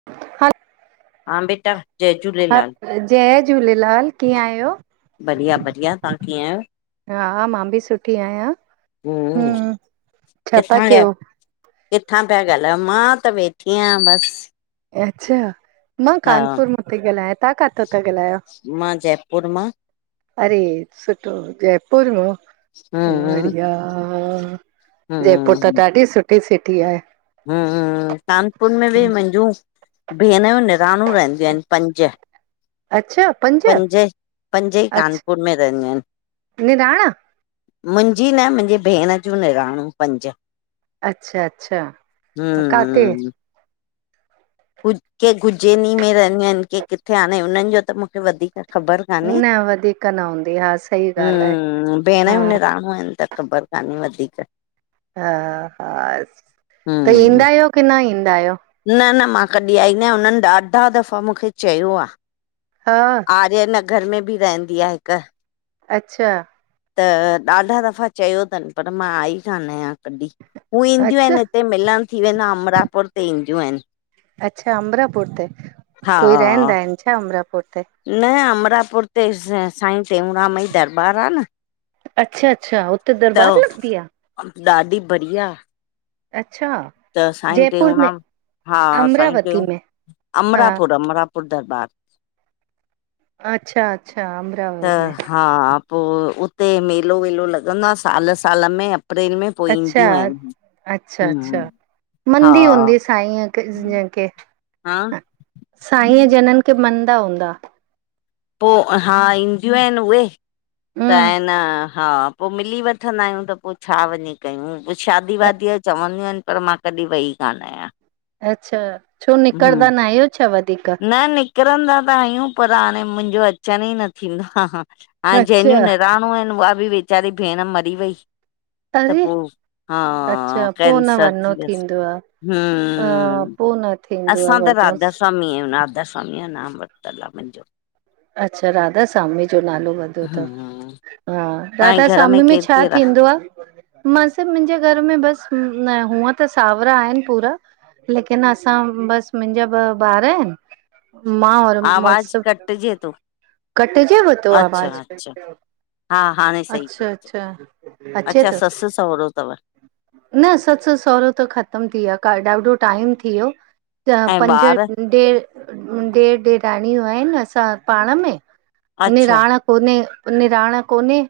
[unintelligible] हा बेटा, जय हा झूलेलाल। जय झूलेलाल, कीअं आहियो? बढ़िया बढ़िया, तहां कीअं आहियो। हा मां बि सुठी आहियां, हम्म, हम्, छा ता किथां गया क्यो? किथां पिया ॻाल्हायो? मां त वेठी आं बसि। अच्छा, मां कानपुर मां ती ॻाल्हायां, तां काथां ता ॻाल्हायो। मां, जयपुर मां। अरे, सुठो जयपुर मों, हम्म बढ़िया। जयपुर त हम्म ॾाढी सुठी सिटी आहे। हम्म, कानपुर में बी मुंहिंजूं, भेण जूं निणानूं रहंदियूं आहिनि, पंज। पंज, पंज ई अच्छा कानपुर में रहंदियूं आहिनि। निराणा मुंहिंजी न, मुंहिंजी भेण जूं निणानूं पंज। अच्छा अच्छा। हम्म काथे? हम्म। गुच्चे, गुजैनी में रहंदियूं आहिनि के किथे हाणे उननि जो त मुखे वधीक ख़बर कान्हे, न वधीक न हूंदी हा सही ॻाल्हि आहे हम्म, हा भेणयूं निराणू। हुअं इन त ख़बर कान्हे वधीक। हा हा, त हम्म ईंदा आहियो कि न ईंदा आहियो। न न, मां कॾी आई न, हुननि ॾाढा दफ़ा मुखे चयो आ। ह। आर्य नगर में बी रहंदी आ हिक। अच्छा। त ॾाढा दफ़ा चयो तनि, पर मां आई कान आहियां कॾी, हू ईंदियूं अच्छा आहिनि। हिते मिलण थी वेंदा, अमरापुर ते ईंदियूं आहिनि। अच्छा अमरापुर ते, हा कोई रहंदा इनि छा अमरापुर ते? न, अमरापुर ते स साईं टेऊंराम जी दरॿार आ न। अच्छा अच्छा, उते त दरॿार लॻदी आ। ॾाढी बढ़िया। अच्छा। त साईं जयपुर में टेऊंराम हा, साईं अमरावती टेऊं, में हा अमरापुर अमरापुर दरॿार। अच्छा अच्छा, अम् त हा पो उते मेलो वेलो लॻंदो आ साल साल में अप्रैल में पो अच्छा ईंदियूं आहिन अच्छा अच्छा हम्म हा मंदी हूंदी साई जिन खे हा साई जनन खे मनदा हूंदा पो हा ईंदियूं आहिन उहे त हम्म आए न हा पो मिली वठंदा आहियूं त पो छा वञी कयूं? पो शादी वादीअ जो चवंदियूं आहिन पर मां कॾी वई कान आयां अच्छा छो निकरंदा न आहियो छा वधीक न निकरंदा त आहियूं पर हाणे मुंहिंजो अचण ई न थींदो ऐं अच्छा जंहिंजूं निणानूं आहिन, उहा बि वेचारी भेण मरी वई त अरे पो हा अच्छा पो न कैंसर वञिणो थियस थींदो आ। ह अ पो न थींदो आ असां त राधा वञोसि स्वामी आयूं राधा स्वामीअ जो नाम वरतल आ मुंहिंजो अच्छा राधा स्वामीअ जो नालो वरतो थव हम्म हा तव्हांजे राधा घर स्वामीअ में केरु छा केरु थींदो आ? मां चयो मुंहिंजे घर में बस, हुअं त सावरा आहिन पूरा लेकिन असां बस मुंहिंजा ॿ ॿार आहिन मां वट आवाज कटजे थो कटजेव थो अच्छा आवाज़ अच्छा हा हाणे सही अच्छा पियो अचे। अच्छा अचे अच्छा थो ससु सहुरो तव न ससु सहुरो त ख़तमु थी विया क ॾाडो टाइम थी वियो त ऐं पंज ॾेर ॿार? ॾेर ॾेराणियूं आहिन असां पाण में अच्छा निणान कोने निणान कोने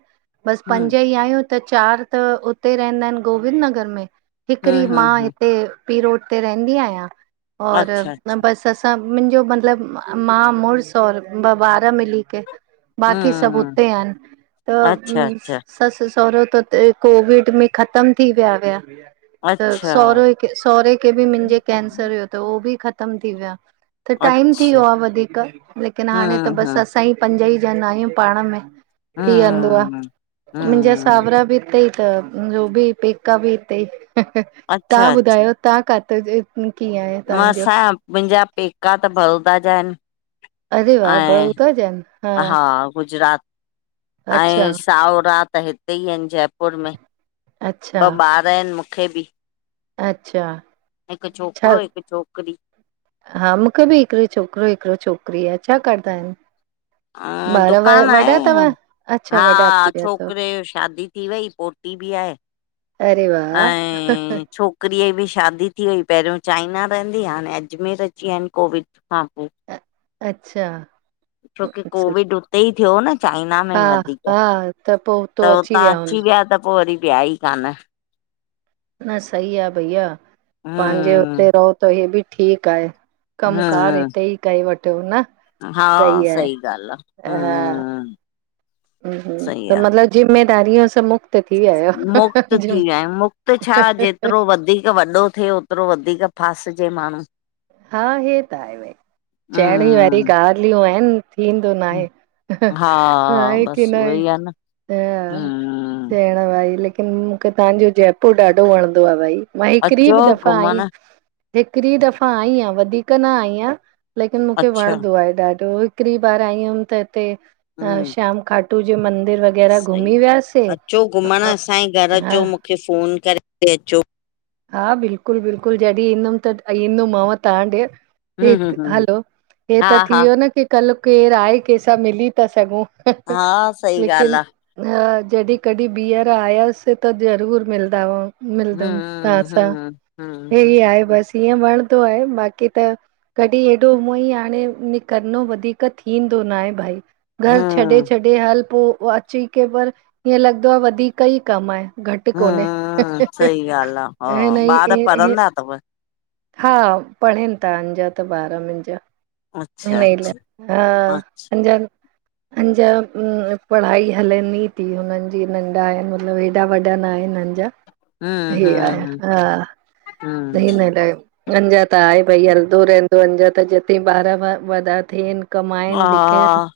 बस हम्म पंज ई आहियूं त चार त उते ई रहंदा आहिन गोविंद नगर में, हिकड़ी हम्म हम्म मां हम्म हिते प रोड ते रहंदी आयां और अच्छा अच्छा बस त सब मुंहिंजो मतलब मां मुड़ुसु और ॿ ॿार मिली करेे बाक़ी सभ हम्म हुते आहिन अच्छा अच्छा ससु सहुरो त कोविड में ख़तम थी विया हुया त अच्छा सहुरे सहुरे खे बि मुंहिंजे कैंसर हुयो त उहो बि ख़तम थी विया त टाइम थी अच्छा वियो आ वधीक लेकिन हाणे त हम्म बस हम्म असां ई पंज ई ॼणा आहियूं पाण में थी वेंदो आ हम्म मुंहिंजा हम्म सावरा बि हितेई त उ बि पेका बि हितेई तां अच्छा ॿुधायो तां काथे जा कीअं आहे तव्हांजो? मसां मुंहिंजा पेका त बड़ौदा जा आहिन अरे वाह बड़ौदा जा आहिन हा गुजरात अच्छा ऐं साहुरा त हिते ई आहिन जयपुर में ॿ अच्छा ॿार ॿ आहिन मूंखे भी। अच्छा हिक छा छोकरो हिक छोकरी हा मुंखे भी हिक छोकरो हिक छोकरी आ। छा कंदा आहिन ॿार दुकानु वॾा तव आहे अच्छा हा वॾा थी विया तव छोकरे जी शादी थी वई पो [unintelligible] भी आहे अरे वाह ऐं छोक छोकरीअ जी बि शादी थी वई। पहरियों चाइना रहंदी हुई हाणे अजमेर अची विया आहिन कोविड खां पोए। अ अच्छा। छोकी एक्सेल। कोविड उते ई थियो न चाइना में ई हा वधीक हा पो हुतो त हुतां अची हूंदा विया त पोइ वरी व्या ई कान। न सही आ भैया पंहिंजे हम्म हुते रहो त हे बि ठीकु आहे। कम कार हम्म हिते ई कई वठो न। हा। सही ॻाल् आ हम् हम। हम। त मतिलब जिम्मेदारियो सां मुक्त। थी विया आहियो मुक्त थी जिम विया आहियूं। मुक्ति छा जेतिरो वधीक वॾो थिए। ओतिरो वधीक फासजे माण्हू। हा। हे, त आहे भई चइण ई वरी हम्म ॻाल्हियूं आहिनि थींदो ना आहे। हा आहे की बस न। उहोई आ न ह, हम्म च। हा भाई लेकिन मूंखे तव्हांजो जयपुर ॾाढो वणंदो आ भाई। मांह हिकरी अचो बि दफ़ा आई। घुमण हिकरी दफ़ा आईं आहियां वधीक न आईयां। लेकिन मूंखे अच्छा वणंदो आहे ॾाढो। हिकड़री बार आई हुअमि त हिते अ हम्म श्याम खाटू जे मंदिर वग़ैह। सही। अचो घुमण असांजे घर हा अचो मूंखे फ़ोन करे अचो। हा। बिल्कुल बिलकुल जॾहिं ईंदुमि त ईंदुमि मांव तव्हां ॾे। हे। हम्म हम्म हम्म हलो हे हा त थी हा वियो न की। कल्ह केरु आहे कंहिंसां मिली था सघूं। हा सही लेकिन। ॻाल्हि आ अ जॾहिं कॾहिं बीहर आयास त ज़रूर मिलंद वआ मिलदमि। हम। हम बसि ईअं वणंदो आहे बाक़ी त। कॾहिं एॾो हूअं ई हाणे निकिरनो वधीक थींदो न आहे भाई। घर छॾे, हम्म छॾे हल पोइ अची के पर हीअं लॻंदो आ वधीक ई कमु आहे। घटि कोन्हे हं हं सीॻालहि आहे। [unintelligible] हिन हई, हा पढ़नि था आॼा त ॿार मुंहिंजा। अच्छा अच्छा अॼा अच्छा [unintelligible] अॼा पढ़ाई हलनि ई थी हुननि जी नंढा आहिनि मतलबु हेॾ। ऐॾा वॾा न आहिन हिन नि जा। हम, हम। हा। [unintelligible] अंजा त आहे भई हलंदो रहंदो अंजा त जिते ॿार व वॾा थियन। कमाइनि लिकिन। हा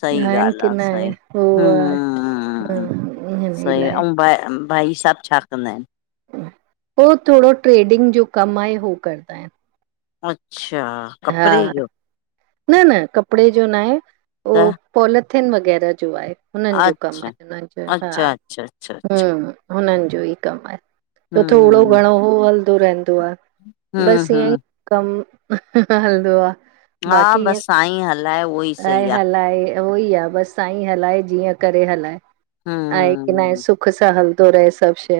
सही आहिनि ॻाल्हि की आ न आहे सही। उ आहे हम्म हम इअ [unintelligible] न सही इल। ऐं भ भाई सभु छा कंदा आहिनि? पोइ थोरो ट्रेडिंग जो कम आहे हू करंदा आहिन। अच्छा कपिड़े जो? न न कपिड़े जो न आहे उह त पॉलिथिन वग़ैरह जो आहे। हुननि जो कमु अच्छा आहे हुन जो हा अच्छा अच्छा अच्छा अच्छा। हम। हुननि जो ई कमु आहे त हम्म थोरो घणो ओ हलंदो रहंदो आ। हम्म बसि ईअं ई हम्म कम हलंदो आ। हा बसि साईं हलाये। ऐं हलाए उहो ई आहे बसि साईं हलाए जीअं करे हलाए। हा। आहे की न आहे सुख सां हलदो रहे सभु शइ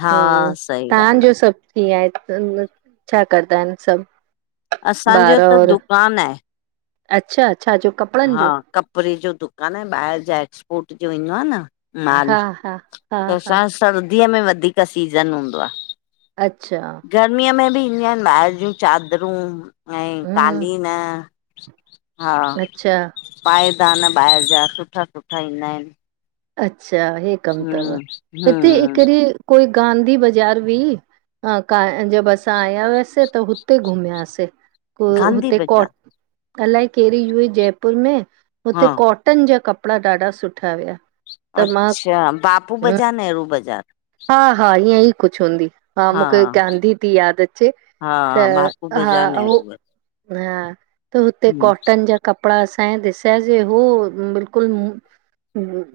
हा सही ॻाल्हि तव्हांजो सभु कीअं आहे, छा कंदा आहिनि सभु? असांजो ॿार त और दुकानु आहे। अच्छा, छा जो क हा कपिड़े जो दुकानु आ ॿाहिरि जा एक्सपोर्ट जो ईंदो आ न। माल हा हा, हा त हा असांयो सर्दीअ में वधीक सीज़न हूंदो आ। अचछा। गर्मीअ में बि ईंदियूं आहिनि ॿाहिर जूं चादरूं ऐं हम्म कालीन हा अच्छा पाइदान ॿाहिरि जा सुठा सुठा ईंदा आहिन। अचछा हे कमु तव हिते हम्म हिकड़ी कोई गांधी बाज़ार हुई, अ काएं जब असां आया हुयासे त हुते घुमयासे को गांधी हुते बाज़ार कोट अलाए कहिड़ी हुई जयपुर में हुते हा कॉटन जा कपिड़ा ॾाढा सुठा हुया। त मां अच्छा बापू बाज़ार, नेहरू बाज़ार। हा हा ईअं ई कुझु हूंदी। हा मूंखे गांधी थी यादि अचे हा त बापू हा बाज़ार हो नेहरू बाज़ार हा, त हुते हम्म कॉटन जा कपिड़ा असांजे ॾिसया जे हू बिल्कुलु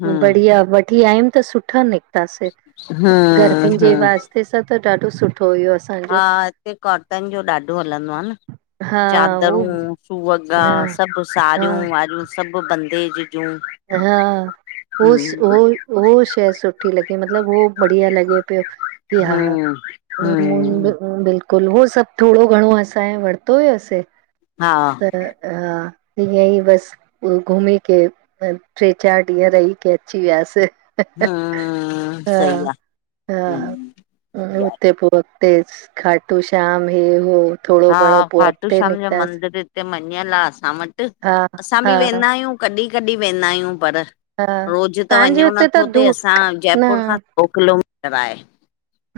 हम्म बढ़िया वठी आयमि त सुठा निकतासे। हम्म गर्मियुनि जे हम्म वास्ते सां त ॾाढो सुठो हुयो। हा असांजो हिते कॉटन जो ॾाढो हलंदो आ न। हा हो चादरूं सुअॻा हा सभ हा सड़ियूं वारियूं। सभ बंदे जी जूं हा हूस हम्म हो उओ शइ सुठी लॻी मतिलब हो बढ़िया लॻे पियो। या हम्म मुंदि हम्म मुंदि कुल हो सभु थोरो घणो असांजे वरितो हुयोसे हा त अ ईअं ई बस घुमी के ट्रे चारि ॾींहं रही के अची वियासे। हम्म हा सही आ हा हम्म बढ़िया आहे हुते पो हुते खाटू श्याम हे हो थोरो घणो पो अॻिते निकितासीं। हुते मञियल आ असां वटि हा असां बि हा वेंदा आयूं कॾहिं कॾहिं वेंदा आयूं पर हा रोज़ त तव्हांजे वञनो हुते त नथो थे दूर असां न जयपुर खां सौ किलोमीटर आहे।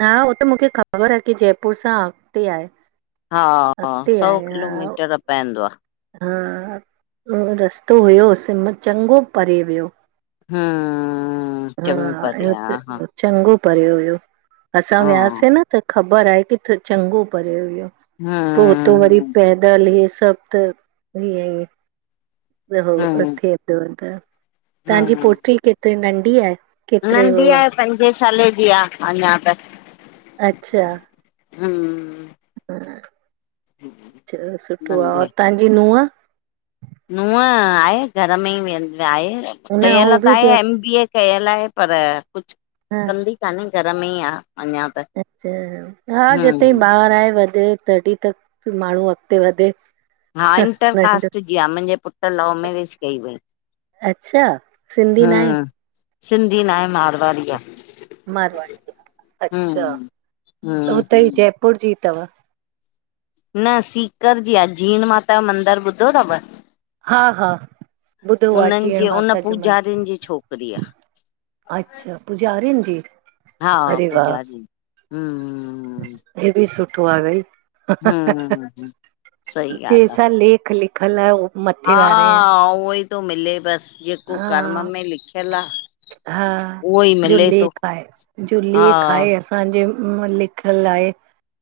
हा हो त मूंखे ख़बर आहे की जयपुर सां अॻिते आहे। हा हा, अॻिते सौ आया किलोमीटर पएंदो आ। हा उ रस्तो हुयो सिम चङो परे वियो। हा, चङो परे हा, आ इते चङो परिये हुयो असां हा वियासे न त ख़बर आहे की त चङो परिये हुयो। हा, पो हुतो वरी पैदल हे सभु त ईअ हम्म तव्हांजी हम्म पोटी केतरी नंढी आहे? केतिरे नंढी उहो आहे, पंजे साले जी आ अञा त। आहे हूं, हूं अच्छा सुठो आ। और तहांजी नूंह? नूंहं आहे घर में ई वेह आहे न कयल हो त बि आहे जय एम बी ए कयल आहे पर कुझु हा कंदी कान्हे घर में ई आहे अञा। त अच्छा हा जिताई हम्म ॿारि आहे वधे तॾहिं त माण्हू अॻिते वधे। हा नंढो इंटरकास्ट जी आहे मुंहिंजे पुट लव मैरेज कई वई अच्छा सिंधी न आहे? हम्म सिंधी न आहे मार मारवाड़ी अच्छा हम्म हम्म हुते ई हम्म जयपुर जी अथव? न सीकर जी आहे जीन माता जो मंदर ॿुधो अथव? हा हा ॿुधो आहे उन्हनि जीअण जे उन माता जो मंदरु पूजारनि जी छोकिरी आ। अच्छा पुजारी न जी। हा अरे वाह पुजारीन जी। हूं हूं। हे बि सुठो आ हेई। हम्म सही ॻाल्हि आहे जैसा लेख लिखल आहे। उवो हा उहो ई थो मिले बस जेको हा कर्म में लिखियल आ। हा उहो ई जो मिले थो लेक आहे जो हा लेक आहे असां असांजे में लिखल आहे।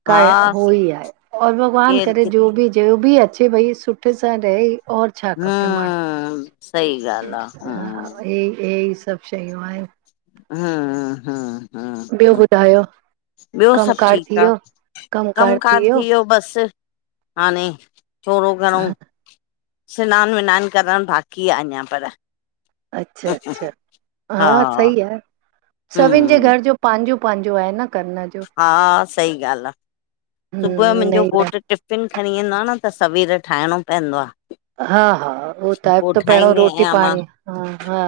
कर हा उो ई आहे और भॻवान केरु करे कि जो बि जो बि अचे भई सुठे सां रहे और छा खपे माणू। हम्म सही ॻाल्हि आ हम्म हा हे हे ई सभु शयूं आहिन। हा-हा ॿियो ॿुधायो? ॿियो सभु कमकार थी ठीकु आ वियो कम कार थी वियो बस। हाणे छोॾो घणो स्नानु वनान करणु बाक़ी आ अञा पर। अच्छा- अच्छा हा सही आ सभिनि जे हम्म घर जो पंहिंजो पंहिंजो आहे न। करण जो हा सही ॻाल्हि आहे सुबुह जो हम्म इन मुंहिंजो ई घोट टिफिन फिन खणी वेंदो आहे न त सवेर ठाहिणो पवंदो आ। हा- हा उहो टाइ पो त पहिरणं ठाहींदी रोटी पाणी ह हा।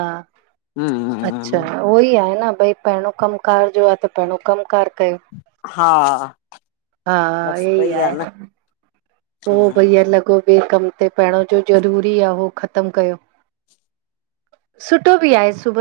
हा अच्छा उहो ई आहे न भई पहिरियों कम कार जो आहे त पहिरियों कम कार। हा हा बसि हे ई उहोई आहे। न पोइ हम्म भैया लॻो ॿिए कम ते पहिरियों जो ज़रूरी आहे उहो ख़तमु कयो। सुठो बि आहे सुबुह